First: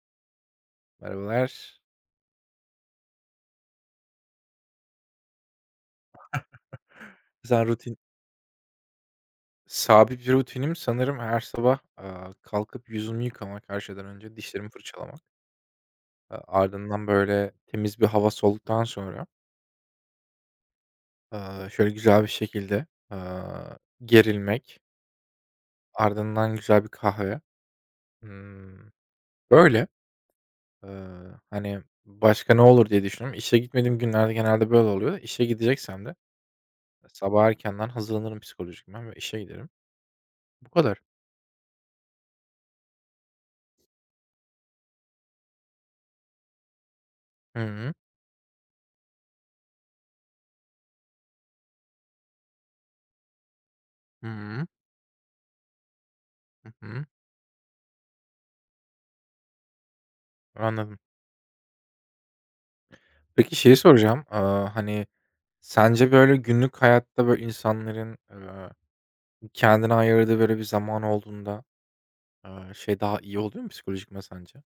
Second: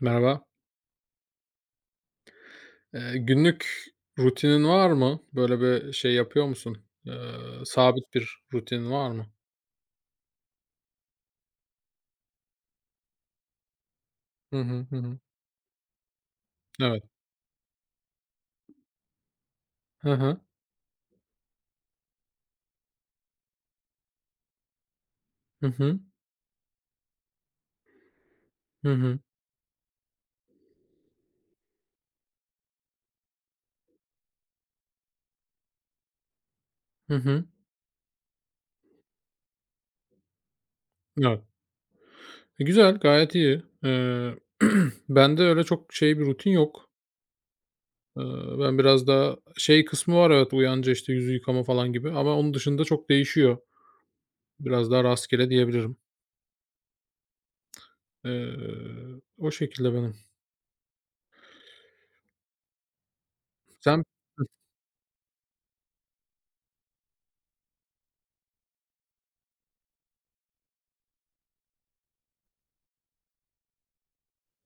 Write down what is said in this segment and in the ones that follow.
Merhaba. Merhabalar. Günlük rutinin var mı? Böyle bir şey yapıyor musun? Eee, Zaten rutin Sabit bir rutinin var mı? sabit bir rutinim sanırım her sabah, kalkıp yüzümü yıkamak her şeyden önce, Hı dişlerimi hı, hı hı. fırçalamak. Evet. Ardından, böyle, temiz bir hava soğuduktan sonra, Hı hı, şöyle güzel bir şekilde, gerilmek. hı hı, Ardından güzel bir kahve. Imm, hı hı, böyle. Hani, başka ne olur diye düşünüyorum. İşe gitmediğim günlerde genelde böyle oluyor da işe gideceksem de hı hı. sabah erkenden hazırlanırım psikolojik ben ve işe giderim. Bu kadar. Evet. E, güzel, gayet iyi. Bende öyle çok şey bir rutin yok. Hı hı. Eee, Ben biraz daha şey kısmı var evet, uyanınca, işte, yüzü yıkama falan gibi ama onun dışında çok değişiyor. Hı hı. Biraz daha rastgele diyebilirim. Hı hı. Eee, O şekilde benim. Anladım. Peki şeyi Sen soracağım. Hani, sence, böyle, günlük hayatta, böyle, insanların, kendine ayırdığı, böyle, bir zaman olduğunda, şey daha iyi oluyor mu psikolojik sence?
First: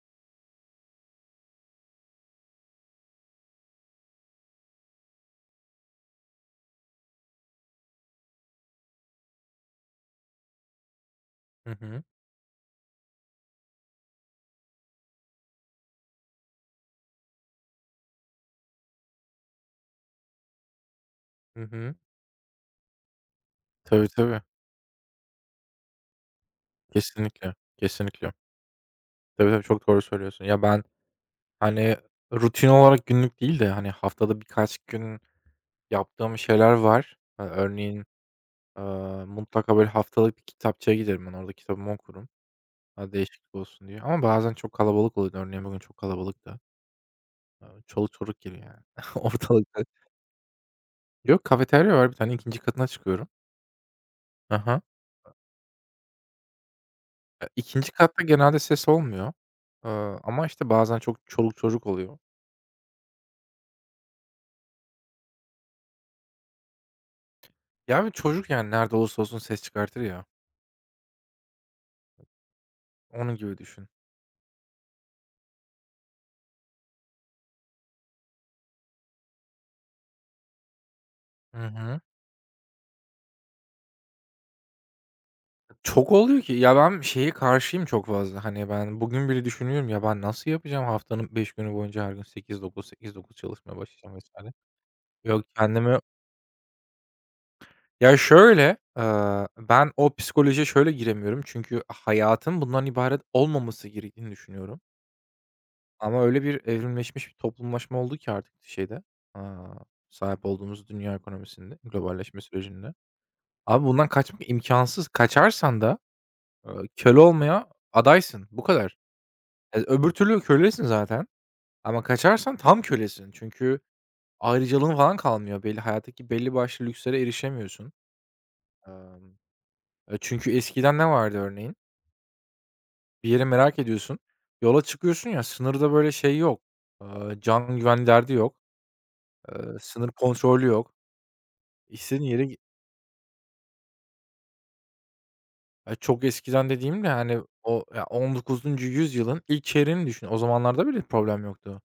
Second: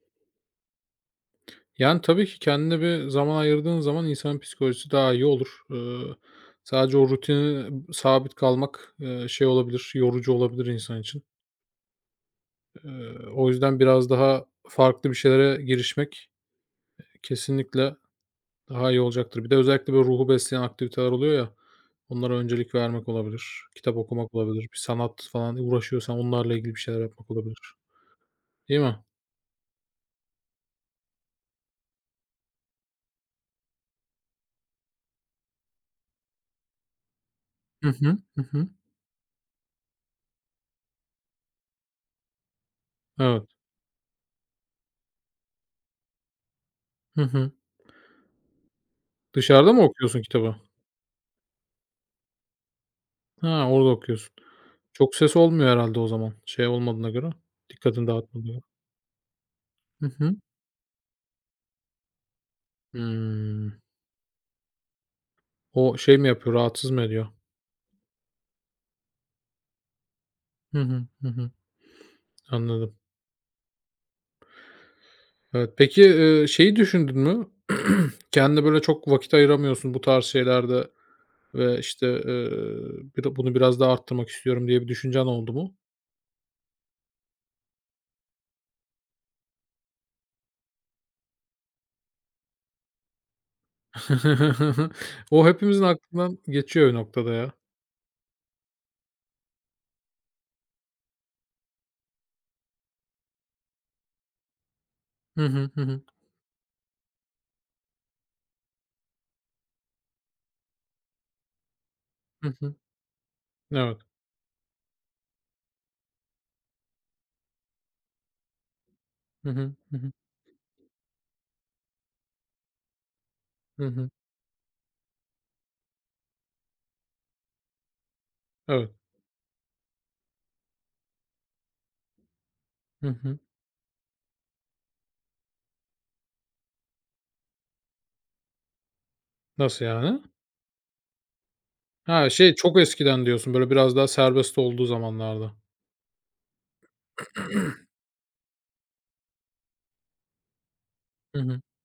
Yani, tabii ki kendine bir zaman ayırdığın zaman insanın psikolojisi daha iyi olur. Sadece o rutine sabit kalmak, şey olabilir, yorucu olabilir insan için. Hı hı. O yüzden biraz daha farklı bir şeylere girişmek kesinlikle daha iyi olacaktır. Bir de özellikle böyle ruhu besleyen aktiviteler oluyor ya, Hı hı. onlara öncelik vermek olabilir, kitap Tabii, okumak tabii. olabilir, bir sanat falan uğraşıyorsan onlarla ilgili bir şeyler yapmak Kesinlikle. olabilir, Kesinlikle. değil mi? Tabii, tabii, çok doğru söylüyorsun. Ya, ben, hani, rutin olarak günlük değil de, hani, haftada birkaç gün yaptığım şeyler var. Hı Örneğin, hı. Hı hı. Mutlaka, böyle, haftalık bir kitapçıya giderim ben. Orada kitabımı okurum. Evet. Değişiklik olsun diye ama bazen çok kalabalık oluyor. Örneğin bugün çok kalabalıktı. Hı hı. Çoluk çocuk gibi yani Dışarıda mı ortalıkta. okuyorsun kitabı? Yok, kafeterya var bir tane ikinci katına çıkıyorum. Ha, orada okuyorsun. Aha. Hı. Çok ses olmuyor herhâlde o zaman, şey olmadığına göre, Ya, 2. dikkatini katta dağıtmadığına genelde göre. ses olmuyor, Hı hı. ama, işte, bazen çok çoluk çocuk oluyor. Hımm. O şey mi yapıyor, rahatsız mı ediyor? Ya, bir çocuk yani nerede olursa olsun ses çıkartır ya, Hı hı, hı hı. Anladım. onun gibi düşün. Evet, peki, şeyi düşündün mü? Kendine böyle çok vakit ayıramıyorsun bu tarz şeylerde Hı ve, hı. işte, bir de bunu biraz daha arttırmak istiyorum diye bir düşüncen oldu mu? Çok oluyor ki ya ben şeye karşıyım çok fazla, hani, ben bugün bile düşünüyorum ya ben nasıl yapacağım haftanın 5 günü boyunca her gün sekiz dokuz çalışmaya başlayacağım vs. Yok O hepimizin kendimi aklından geçiyor bir noktada ya. Ya, şöyle, ben o psikolojiye şöyle giremiyorum çünkü hayatın bundan ibaret olmaması gerektiğini düşünüyorum Hı hı, hı hı. ama öyle bir evrimleşmiş bir toplumlaşma oldu ki artık şeyde, aaa, sahip olduğumuz dünya ekonomisinde, globalleşme Hı hı. sürecinde. Abi, Evet. bundan kaçmak imkansız. Kaçarsan da, köle olmaya adaysın. Bu kadar. Hı hı, E, hı öbür hı. türlü kölesin zaten ama kaçarsan tam kölesin. Çünkü Hı hı. ayrıcalığın falan kalmıyor. Belli hayattaki belli başlı lükslere erişemiyorsun. Evet. Emm, e, çünkü eskiden ne vardı örneğin? Hı Bir hı. yeri merak ediyorsun. Yola çıkıyorsun ya, sınırda böyle şey yok, eee, can güvenliği derdi yok. Nasıl Sınır yani? kontrolü yok. İstediğin Ha, yere şey, gi çok eskiden diyorsun, böyle, biraz daha serbest olduğu zamanlarda. Ya, çok eskiden dediğim de, hani, o ya, 19. yüzyılın ilk şehrini düşün. O zamanlarda bile Hı problem hı. yoktu.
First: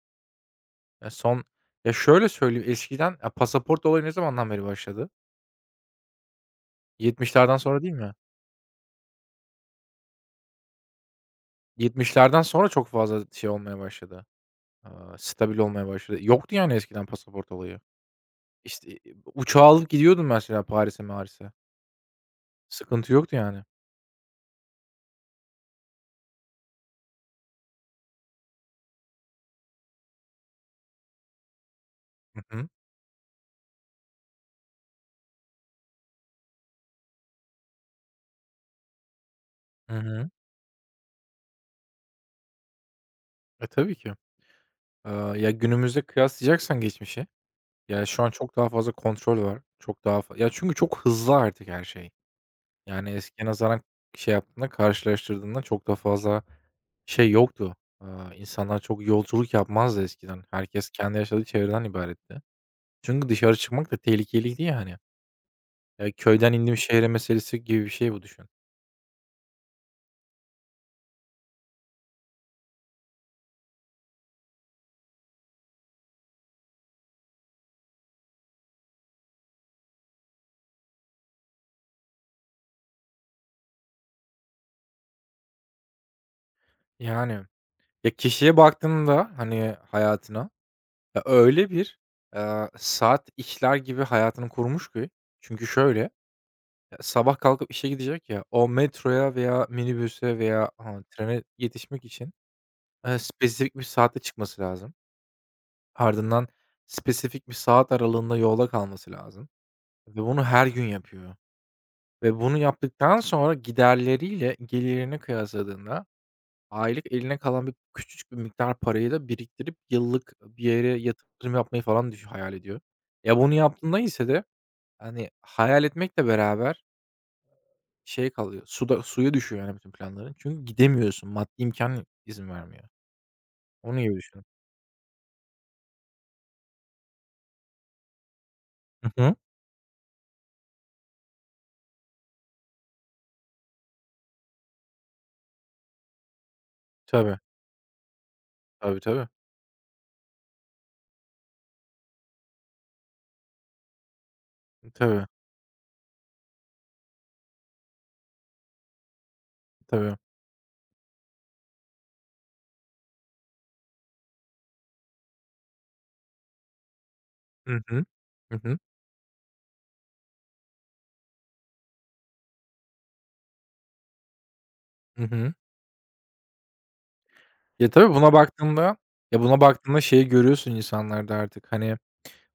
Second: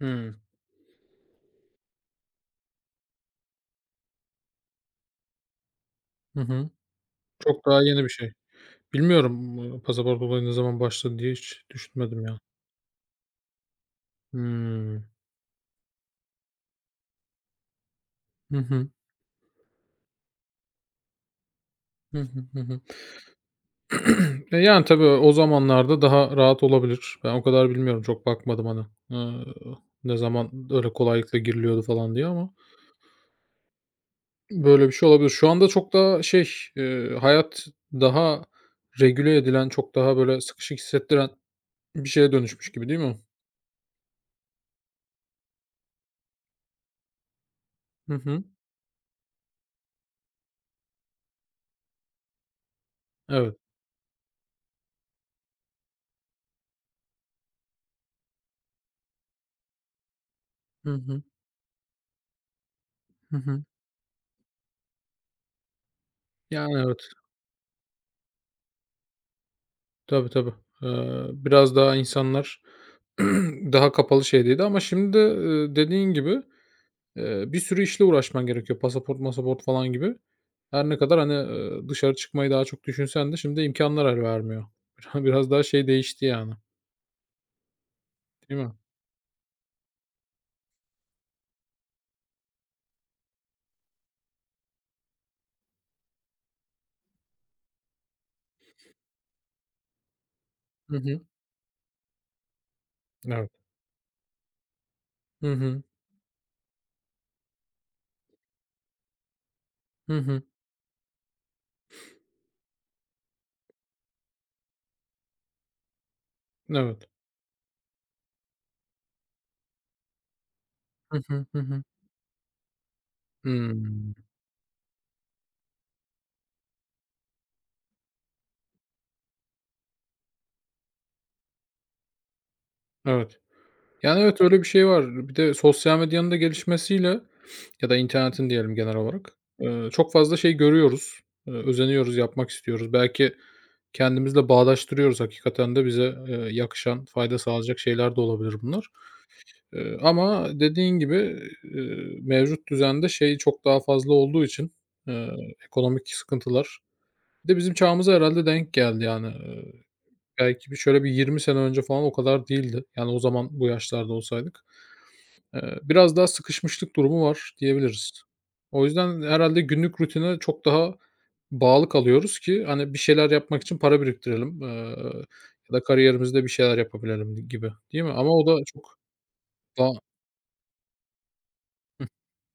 Hımm. Ya, son Ya, şöyle söyleyeyim, eskiden ya, pasaport olayı ne zamandan beri başladı? Hı hı. 70'lerden Çok sonra daha değil yeni bir mi? şey. Bilmiyorum, pasaport olayı ne zaman başladı diye hiç düşünmedim ya. 70'lerden sonra çok fazla şey olmaya başladı, Hımm. Stabil olmaya başladı. Yoktu yani eskiden pasaport olayı. Hı İşte, hı. Uçağa alıp gidiyordum mesela Paris'e maris'e. Hı hı. Hı hı. Sıkıntı yoktu yani. E, yani, tabii o zamanlarda daha rahat olabilir. Ben o kadar bilmiyorum, çok bakmadım, hani, ııı, ne zaman öyle kolaylıkla giriliyordu falan diye Hı ama hı. böyle bir şey olabilir. Şu anda çok daha şey, hayat daha regüle edilen, Hı çok daha hı. böyle sıkışık hissettiren bir şeye dönüşmüş gibi değil mi? E, tabii ki. Eee, ya, günümüzde kıyaslayacaksan geçmişi, ya, Hı şu an hı. çok daha fazla kontrol var. Çok daha fa Ya, çünkü çok hızlı artık her şey. Yani, eskiye Evet. nazaran şey yaptığında, karşılaştırdığında çok daha fazla şey yoktu. Eee, insanlar çok yolculuk yapmazdı eskiden. Herkes Hı kendi hı. yaşadığı çevreden ibaretti. Çünkü Hı dışarı hı. çıkmak da tehlikeliydi yani. Ya, köyden indim Yani, evet. şehre meselesi gibi bir şey bu, düşün. Tabii, tabii. Biraz daha insanlar daha kapalı şeydeydi ama şimdi, dediğin gibi, bir sürü işle uğraşman gerekiyor. Pasaport masaport falan gibi. Her ne kadar, hani, dışarı çıkmayı daha çok düşünsen de şimdi imkanlar el vermiyor. Biraz daha şey değişti yani, Yani, ya, kişiye değil mi? baktığında, hani, Ya, öyle bir, saat işler gibi hayatını kurmuş ki çünkü şöyle, ya, sabah kalkıp işe gidecek ya, o metroya veya minibüse veya, Hı hı. trene yetişmek için, Evet. spesifik bir saatte çıkması lazım. Hı hı. Ardından spesifik bir saat aralığında yolda kalması lazım ve Hı hı. bunu her gün yapıyor ve bunu yaptıktan sonra giderleriyle gelirini kıyasladığında Evet. aylık eline kalan bir küçücük bir miktar parayı da biriktirip yıllık bir yere Hı hı. yatırım Hı yapmayı hı. falan düşün hayal ediyor. Ya, bunu yaptığında Hımm. ise de, hani, hayal etmekle beraber şey kalıyor, suda suya düşüyor yani bütün planların. Çünkü gidemiyorsun, maddi imkan izin vermiyor. Evet. Onu gibi Yani, evet, düşün. öyle bir şey var. Bir de sosyal medyanın da gelişmesiyle ya da internetin diyelim genel Hı olarak, hı. Çok fazla şey görüyoruz, özeniyoruz, yapmak istiyoruz. Belki kendimizle bağdaştırıyoruz. Hakikaten de bize, yakışan, Tabii. fayda sağlayacak şeyler de olabilir bunlar. Tabii, tabii. Ama dediğin gibi, mevcut düzende şey çok daha fazla olduğu için, Tabii, eee, ekonomik sıkıntılar. Bir de bizim çağımıza herhalde denk geldi, yani. Tabii. Belki bir şöyle bir 20 sene önce falan o kadar değildi. Yani, o zaman bu yaşlarda olsaydık. Biraz daha sıkışmışlık durumu var Hı hı. diyebiliriz. Hı hı. O yüzden herhâlde günlük rutine çok daha bağlı kalıyoruz ki, hani, bir şeyler yapmak için para biriktirelim, Hı hı. ya da kariyerimizde bir şeyler yapabilelim gibi, Ya, değil mi? tabii Ama buna o da baktığında çok Buna daha. baktığında şeyi görüyorsun insanlarda artık, hani,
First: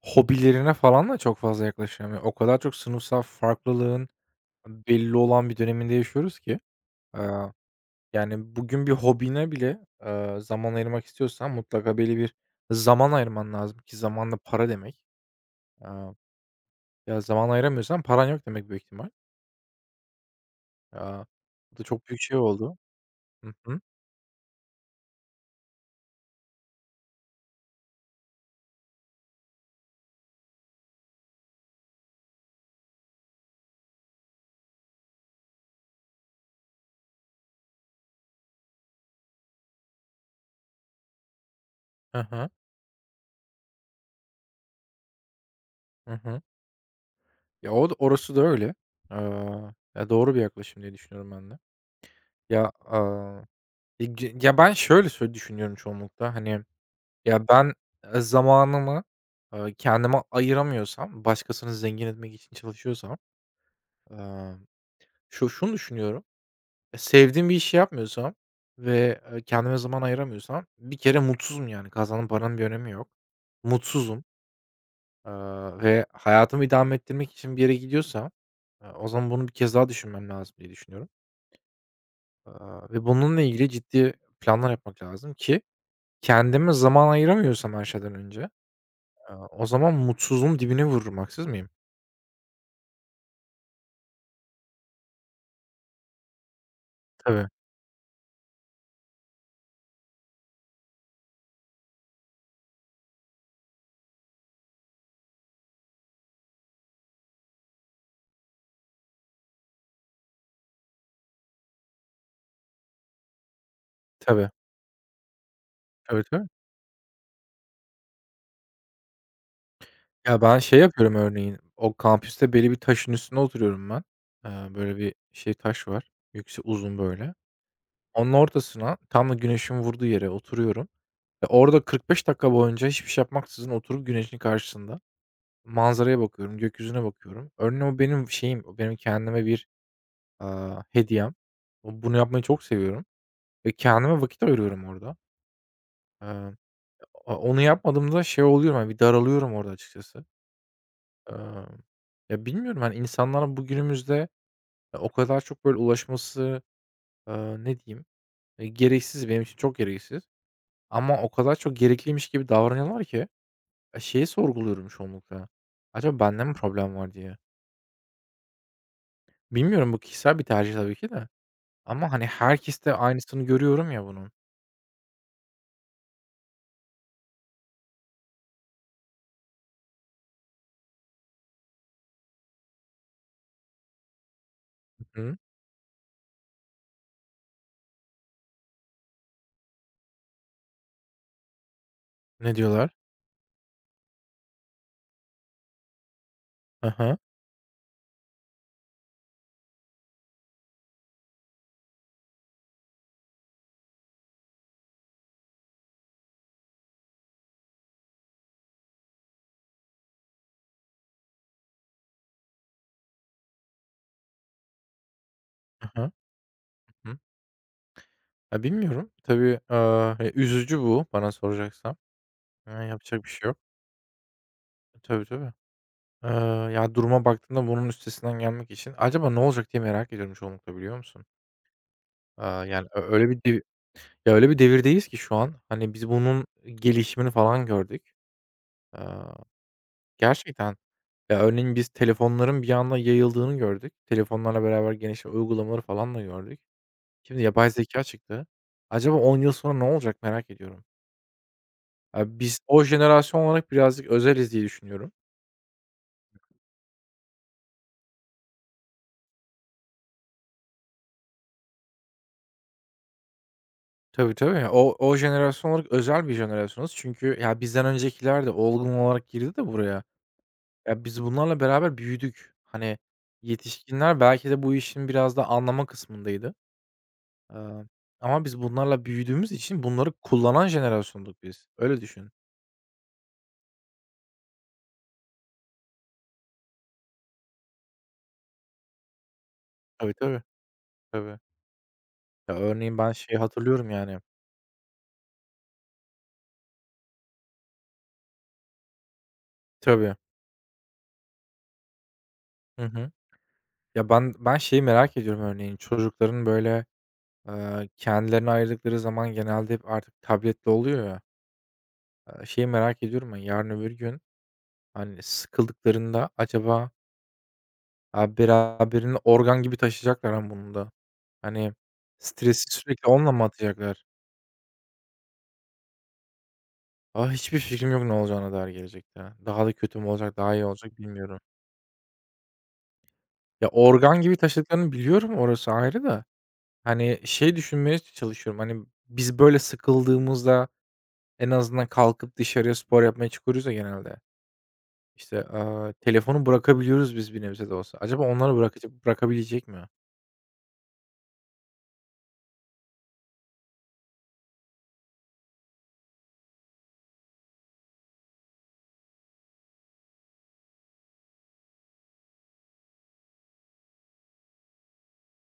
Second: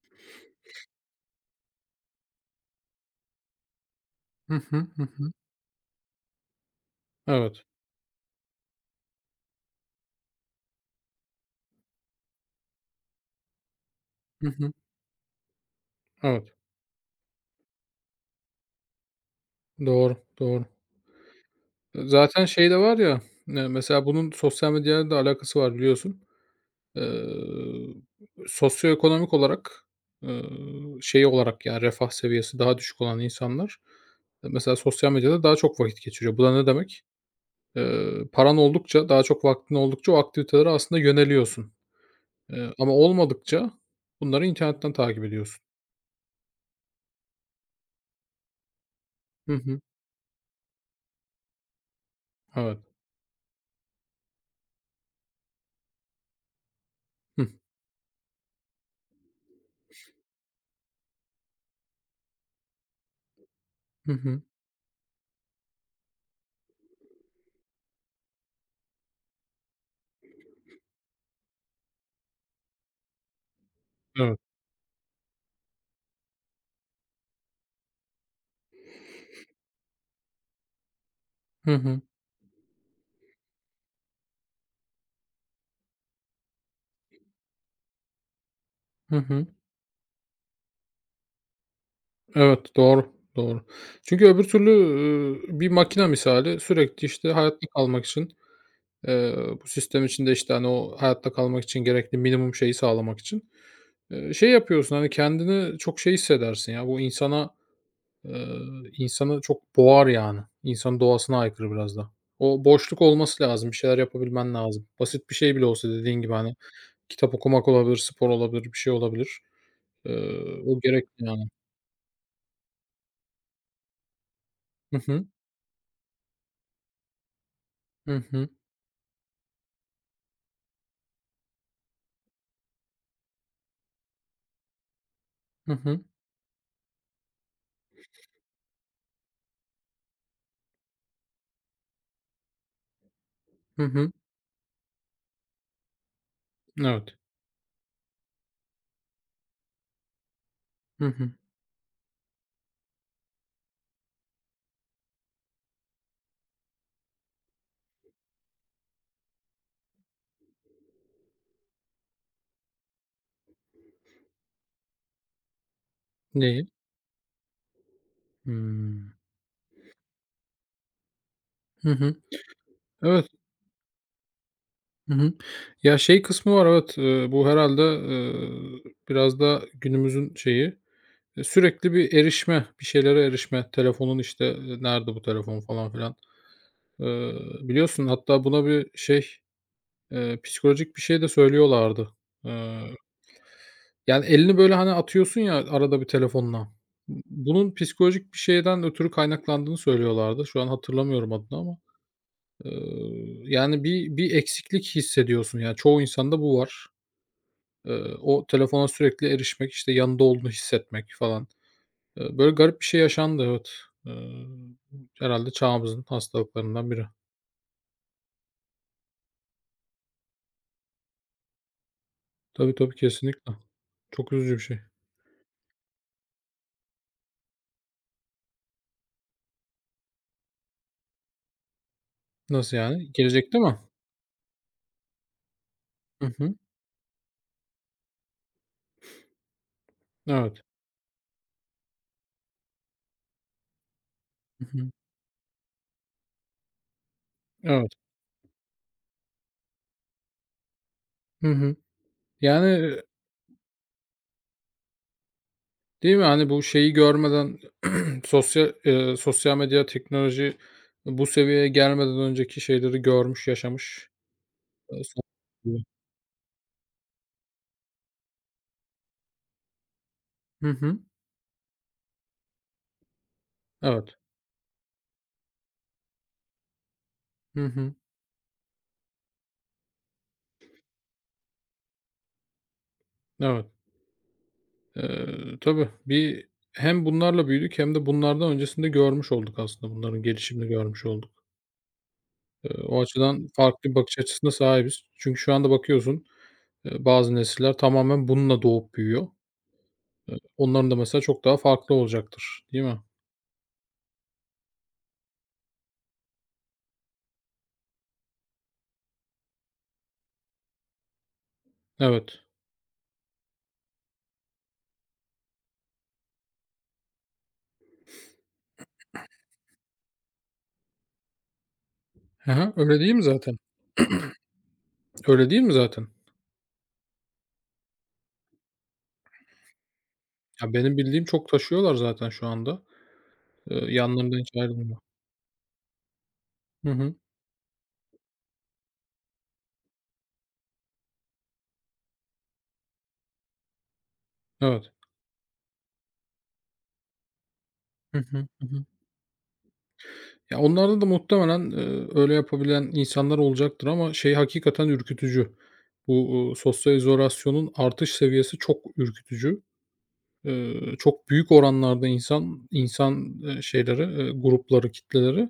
hobilerine falan da çok fazla yaklaşamıyor. O kadar çok sınıfsal farklılığın Hı hı, hı belli hı. olan bir döneminde yaşıyoruz ki, eee, Evet. yani, bugün bir hobine bile, zaman ayırmak istiyorsan mutlaka belli bir zaman ayırman lazım ki zaman da Hı para hı. demek. Eee, Evet. ya, zaman ayıramıyorsan paran yok demek büyük ihtimal. Doğru, doğru. Aaa, bu da çok büyük şey Zaten şey oldu. de var ya, Hı hı. mesela bunun sosyal medyayla da alakası var biliyorsun. Eee, Sosyoekonomik olarak, eee, şey olarak, yani, refah seviyesi daha düşük olan insanlar, mesela sosyal medyada daha çok vakit geçiriyor. Bu da ne demek? Paran oldukça, daha çok vaktin oldukça o aktivitelere aslında yöneliyorsun. Hı hı. Ama olmadıkça bunları internetten takip ediyorsun. Hı hı. Ya, o da orası da öyle. Hı hı. Ya, doğru bir yaklaşım diye düşünüyorum ben de. Ya, Evet. Ya, ben şöyle düşünüyorum çoğunlukla, Hıh. Ya, ben, zamanımı, kendime ayıramıyorsam, başkasını zengin etmek için çalışıyorsam, Hı hı. eee, şunu düşünüyorum, e, sevdiğim bir işi yapmıyorsam ve, kendime zaman ayıramıyorsam bir kere mutsuzum, yani, kazandığım paranın bir önemi yok. Mutsuzum, Evet. eee, ve hayatımı idame ettirmek için bir yere gidiyorsam, o zaman bunu bir kez daha düşünmem lazım diye düşünüyorum, Hı hı. eee, ve bununla ilgili ciddi planlar yapmak lazım ki kendime zaman ayıramıyorsam her şeyden önce. Hı A, hı. o zaman mutsuzluğun dibine vururum, haksız mıyım? Evet, doğru, doğru. Çünkü öbür türlü, bir makine misali sürekli, işte, Tabii, hayatta kalmak için Eee, bu sistem içinde, işte, hani, o hayatta kalmak için gerekli minimum şeyi sağlamak için, şey yapıyorsun, hani, kendini çok şey hissedersin ya, bu insana, eee, insanı çok boğar yani. İnsanın doğasına aykırı biraz da. O boşluk olması lazım, bir şeyler tabii. yapabilmen lazım. Basit bir şey bile olsa dediğin Tabii, gibi, tabii. hani, kitap okumak olabilir, spor olabilir, bir şey olabilir. Ya, ben şey O yapıyorum gerekli yani. örneğin, o kampüste belli bir taşın üstüne oturuyorum ben. Böyle Hı bir hı. şey taş var, yüksek, uzun böyle. Hı Onun hı. ortasına tam da güneşin vurduğu yere oturuyorum ve orada 45 dakika boyunca hiçbir şey yapmaksızın oturup güneşin karşısında Hı hı. manzaraya bakıyorum, gökyüzüne bakıyorum. Örneğin o benim şeyim, o benim kendime bir, hediyem. Bunu yapmayı çok seviyorum ve Hı hı. kendime vakit ayırıyorum orada. Eee Evet. A onu yapmadığımda şey oluyorum, hani, bir daralıyorum orada açıkçası. Hı hı. Emm, ya, bilmiyorum, hani, insanlar bu günümüzde, o kadar çok böyle ulaşması, ne diyeyim, gereksiz, benim için çok gereksiz ama o kadar çok gerekliymiş gibi davranıyorlar ki, şeyi sorguluyorum çoğunlukla. Acaba bende mi Neyi? problem var diye. Hımm. Bilmiyorum, bu kişisel bir tercih tabii ki de Hı ama, hı. hani, herkeste Evet. aynısını görüyorum ya bunun. Hı hı. Ya, şey kısmı var evet, bu herhalde biraz da günümüzün şeyi, sürekli bir erişme, bir şeylere erişme. Telefonun işte, nerede bu Hı. telefon falan filan. Eee, Biliyorsun hatta buna bir şey, psikolojik bir şey de söylüyorlardı. Ne Eee, diyorlar? Yani elini böyle, hani, atıyorsun ya arada bir telefonla. Hı hı. Bunun psikolojik bir şeyden ötürü kaynaklandığını söylüyorlardı. Şu an hatırlamıyorum adını ama. Yani bir eksiklik hissediyorsun. Yani çoğu insanda bu var. O telefona sürekli erişmek, işte, yanında olduğunu hissetmek falan. Böyle garip bir şey yaşandı, evet. Eee, Herhâlde çağımızın Hı. hastalıklarından biri. Ya, bilmiyorum. Tabii, üzücü bu bana soracaksan. Tabii, tabii, Yapacak bir şey kesinlikle. yok. Çok üzücü bir şey. Tabii, tabii. Eee, ya, duruma baktığında bunun üstesinden gelmek için acaba ne olacak diye merak ediyorum çoğunlukla, biliyor musun? Nasıl Yani, ö yani? öyle bir Gelecekte dev mi? ya, öyle bir devirdeyiz ki şu an, hani, biz Hı bunun hı. gelişimini falan gördük. Eee, Evet. gerçekten. Ya, örneğin biz telefonların bir anda yayıldığını gördük. Telefonlarla Hı hı. beraber genişleyen uygulamaları falan da gördük. Şimdi yapay Evet. zekâ çıktı. Acaba 10 yıl sonra ne olacak merak ediyorum. Hı hı. Ya, biz o Yani, jenerasyon olarak birazcık özeliz diye düşünüyorum. değil mi? Hani, bu şeyi görmeden sosyal medya, teknoloji bu seviyeye gelmeden önceki şeyleri görmüş, yaşamış. Tabii, tabii. O E, o son- jenerasyon olarak özel bir jenerasyonuz. Çünkü ya bizden öncekiler de olgun olarak girdi de buraya. Hı hı. Ya biz bunlarla beraber büyüdük. Hani Evet. yetişkinler belki de bu işin biraz da anlama kısmındaydı. Hı Eee, hı. ama biz bunlarla büyüdüğümüz için bunları kullanan jenerasyonduk biz. Öyle düşün. Evet. Tabii bir hem bunlarla büyüdük hem de bunlardan öncesinde görmüş olduk aslında Tabii, bunların tabii, gelişimini görmüş olduk. tabii. Ya örneğin O ben şeyi açıdan hatırlıyorum farklı bir yani. bakış açısına sahibiz. Çünkü şu anda bakıyorsun, bazı nesiller tamamen bununla doğup büyüyor. Tabii. Onların da mesela çok daha farklı olacaktır, değil Hı mi? hı. Ya ben şeyi merak ediyorum örneğin çocukların böyle, kendilerine ayırdıkları zaman genelde hep artık tablet'te oluyor ya. Evet. Şeyi merak ediyorum ben, yarın öbür gün, hani, sıkıldıklarında acaba, beraberinde organ gibi taşıyacaklar ha bunu da. Hani, Hı stresi hı, öyle sürekli değil mi onunla mı zaten? atacaklar? Öyle değil mi zaten? Ah, hiçbir fikrim yok ne olacağına dair gelecekte. Daha da kötü mü olacak, daha iyi Ya, olacak benim bildiğim bilmiyorum. çok taşıyorlar zaten şu anda. Ya, organ gibi Yanlarından hiç taşıdıklarını ayrılmıyor. biliyorum, orası ayrı da. Hı hı. Hani, şey düşünmeye çalışıyorum, hani, biz böyle sıkıldığımızda en azından kalkıp dışarıya spor yapmaya çıkıyoruz ya genelde. Evet. İşte, telefonu bırakabiliyoruz biz bir nebze de olsa. Hı Acaba hı. onları Hı hı. Bırakabilecek mi? Ya, onlarda da muhtemelen, öyle yapabilen insanlar olacaktır ama şey hakikaten ürkütücü. Bu, sosyal izolasyonun artış seviyesi çok ürkütücü. Çok büyük oranlarda şeyleri, grupları, kitleleri,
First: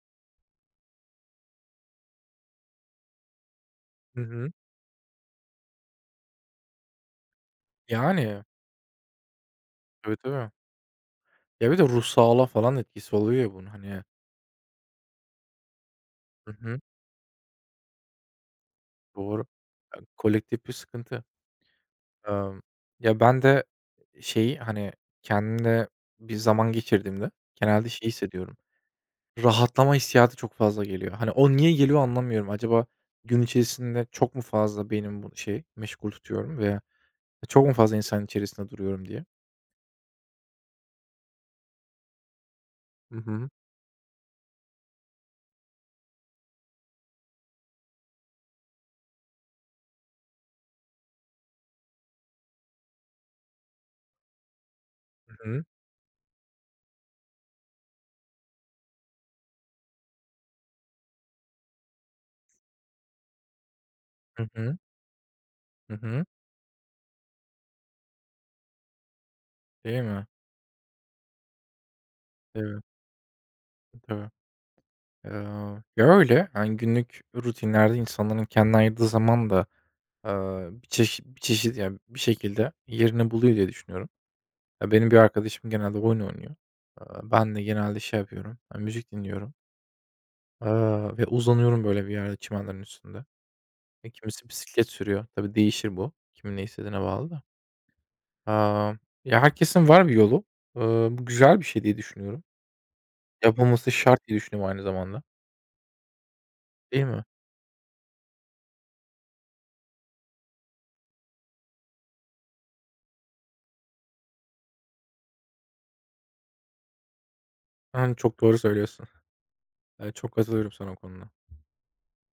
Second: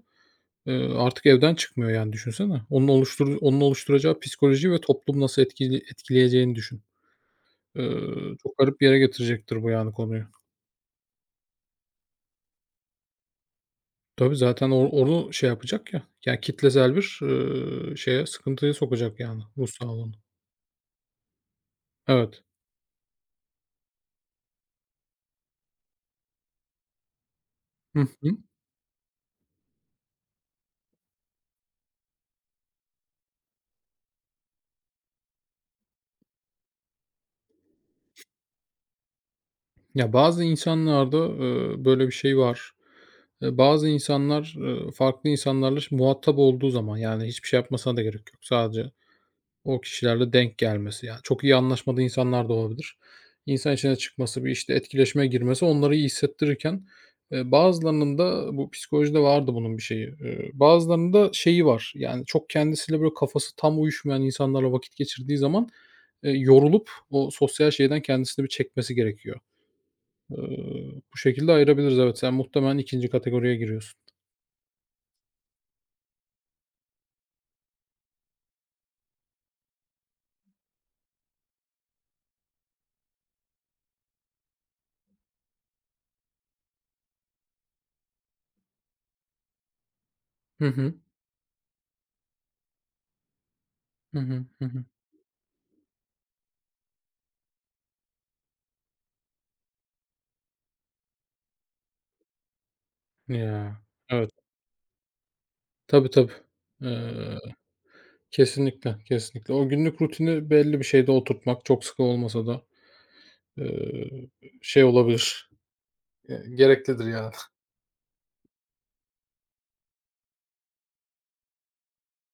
artık evden çıkmıyor yani düşünsene. Onun oluşturacağı Hı hı. psikoloji ve toplum nasıl etkileyeceğini düşün. Eee, Yani. Çok garip bir yere getirecektir bu yani Tabii, konuyu. tabii. Ya, bir de ruh sağlığa falan etkisi oluyor ya bunun, hani. Tabii zaten o onu şey yapacak ya, yani Hı hı. kitlesel bir, şeye, sıkıntıya sokacak yani Doğru. ruh Ya, sağlığını. kolektif bir sıkıntı. Evet. Emm, ya, ben de şeyi, hani, kendimle bir zaman geçirdiğimde genelde Hı şeyi hı. hissediyorum, rahatlama hissiyatı çok fazla geliyor. Hani, o niye geliyor anlamıyorum. Acaba gün içerisinde çok mu fazla benim bu şey, meşgul tutuyorum veya çok mu fazla insan içerisinde duruyorum diye. Ya, bazı insanlarda, böyle bir şey var. Hı hı. Bazı insanlar, farklı insanlarla muhatap olduğu zaman, yani, hiçbir şey yapmasına da gerek yok. Sadece o kişilerle denk gelmesi, yani, çok iyi anlaşmadığı insanlar da olabilir. İnsan içine çıkması, bir, işte, etkileşime Hı hı. girmesi onları iyi hissettirirken, bazılarının da bu psikolojide vardı bunun bir şeyi, bazılarının da şeyi var, yani, çok kendisiyle, böyle, kafası tam uyuşmayan Hı insanlarla hı. vakit geçirdiği zaman, Hı hı. Yorulup o sosyal şeyden kendisini bir çekmesi gerekiyor. Değil mi? Bu şekilde ayırabiliriz, evet. Sen muhtemelen Tabii, ikinci kategoriye giriyorsun. tabii. Eee, ya, öyle, hani, günlük rutinlerde insanların kendine ayırdığı zaman da, bir çeşit, yani, bir şekilde yerini buluyor diye düşünüyorum. Ya, benim bir arkadaşım genelde oyun oynuyor. Ben de genelde şey yapıyorum, müzik dinliyorum, Hı hı. eee, ve uzanıyorum böyle bir yerde çimenlerin üstünde. E, Hı hı. kimisi Hı hı. bisiklet sürüyor. Tabii değişir bu. Kimin ne istediğine bağlı da. Aaa, ya, herkesin var bir yolu. Eee, bu güzel bir şey diye düşünüyorum. Ya, Yapılması şart evet. diye düşünüyorum aynı zamanda, Tabii, tabii. değil mi? Eee Kesinlikle, kesinlikle. O günlük rutini belli bir şeyde oturtmak, çok sıkı olmasa da, eee, şey olabilir, gereklidir yani. Hani, çok doğru söylüyorsun. Evet, çok katılıyorum sana o konuda.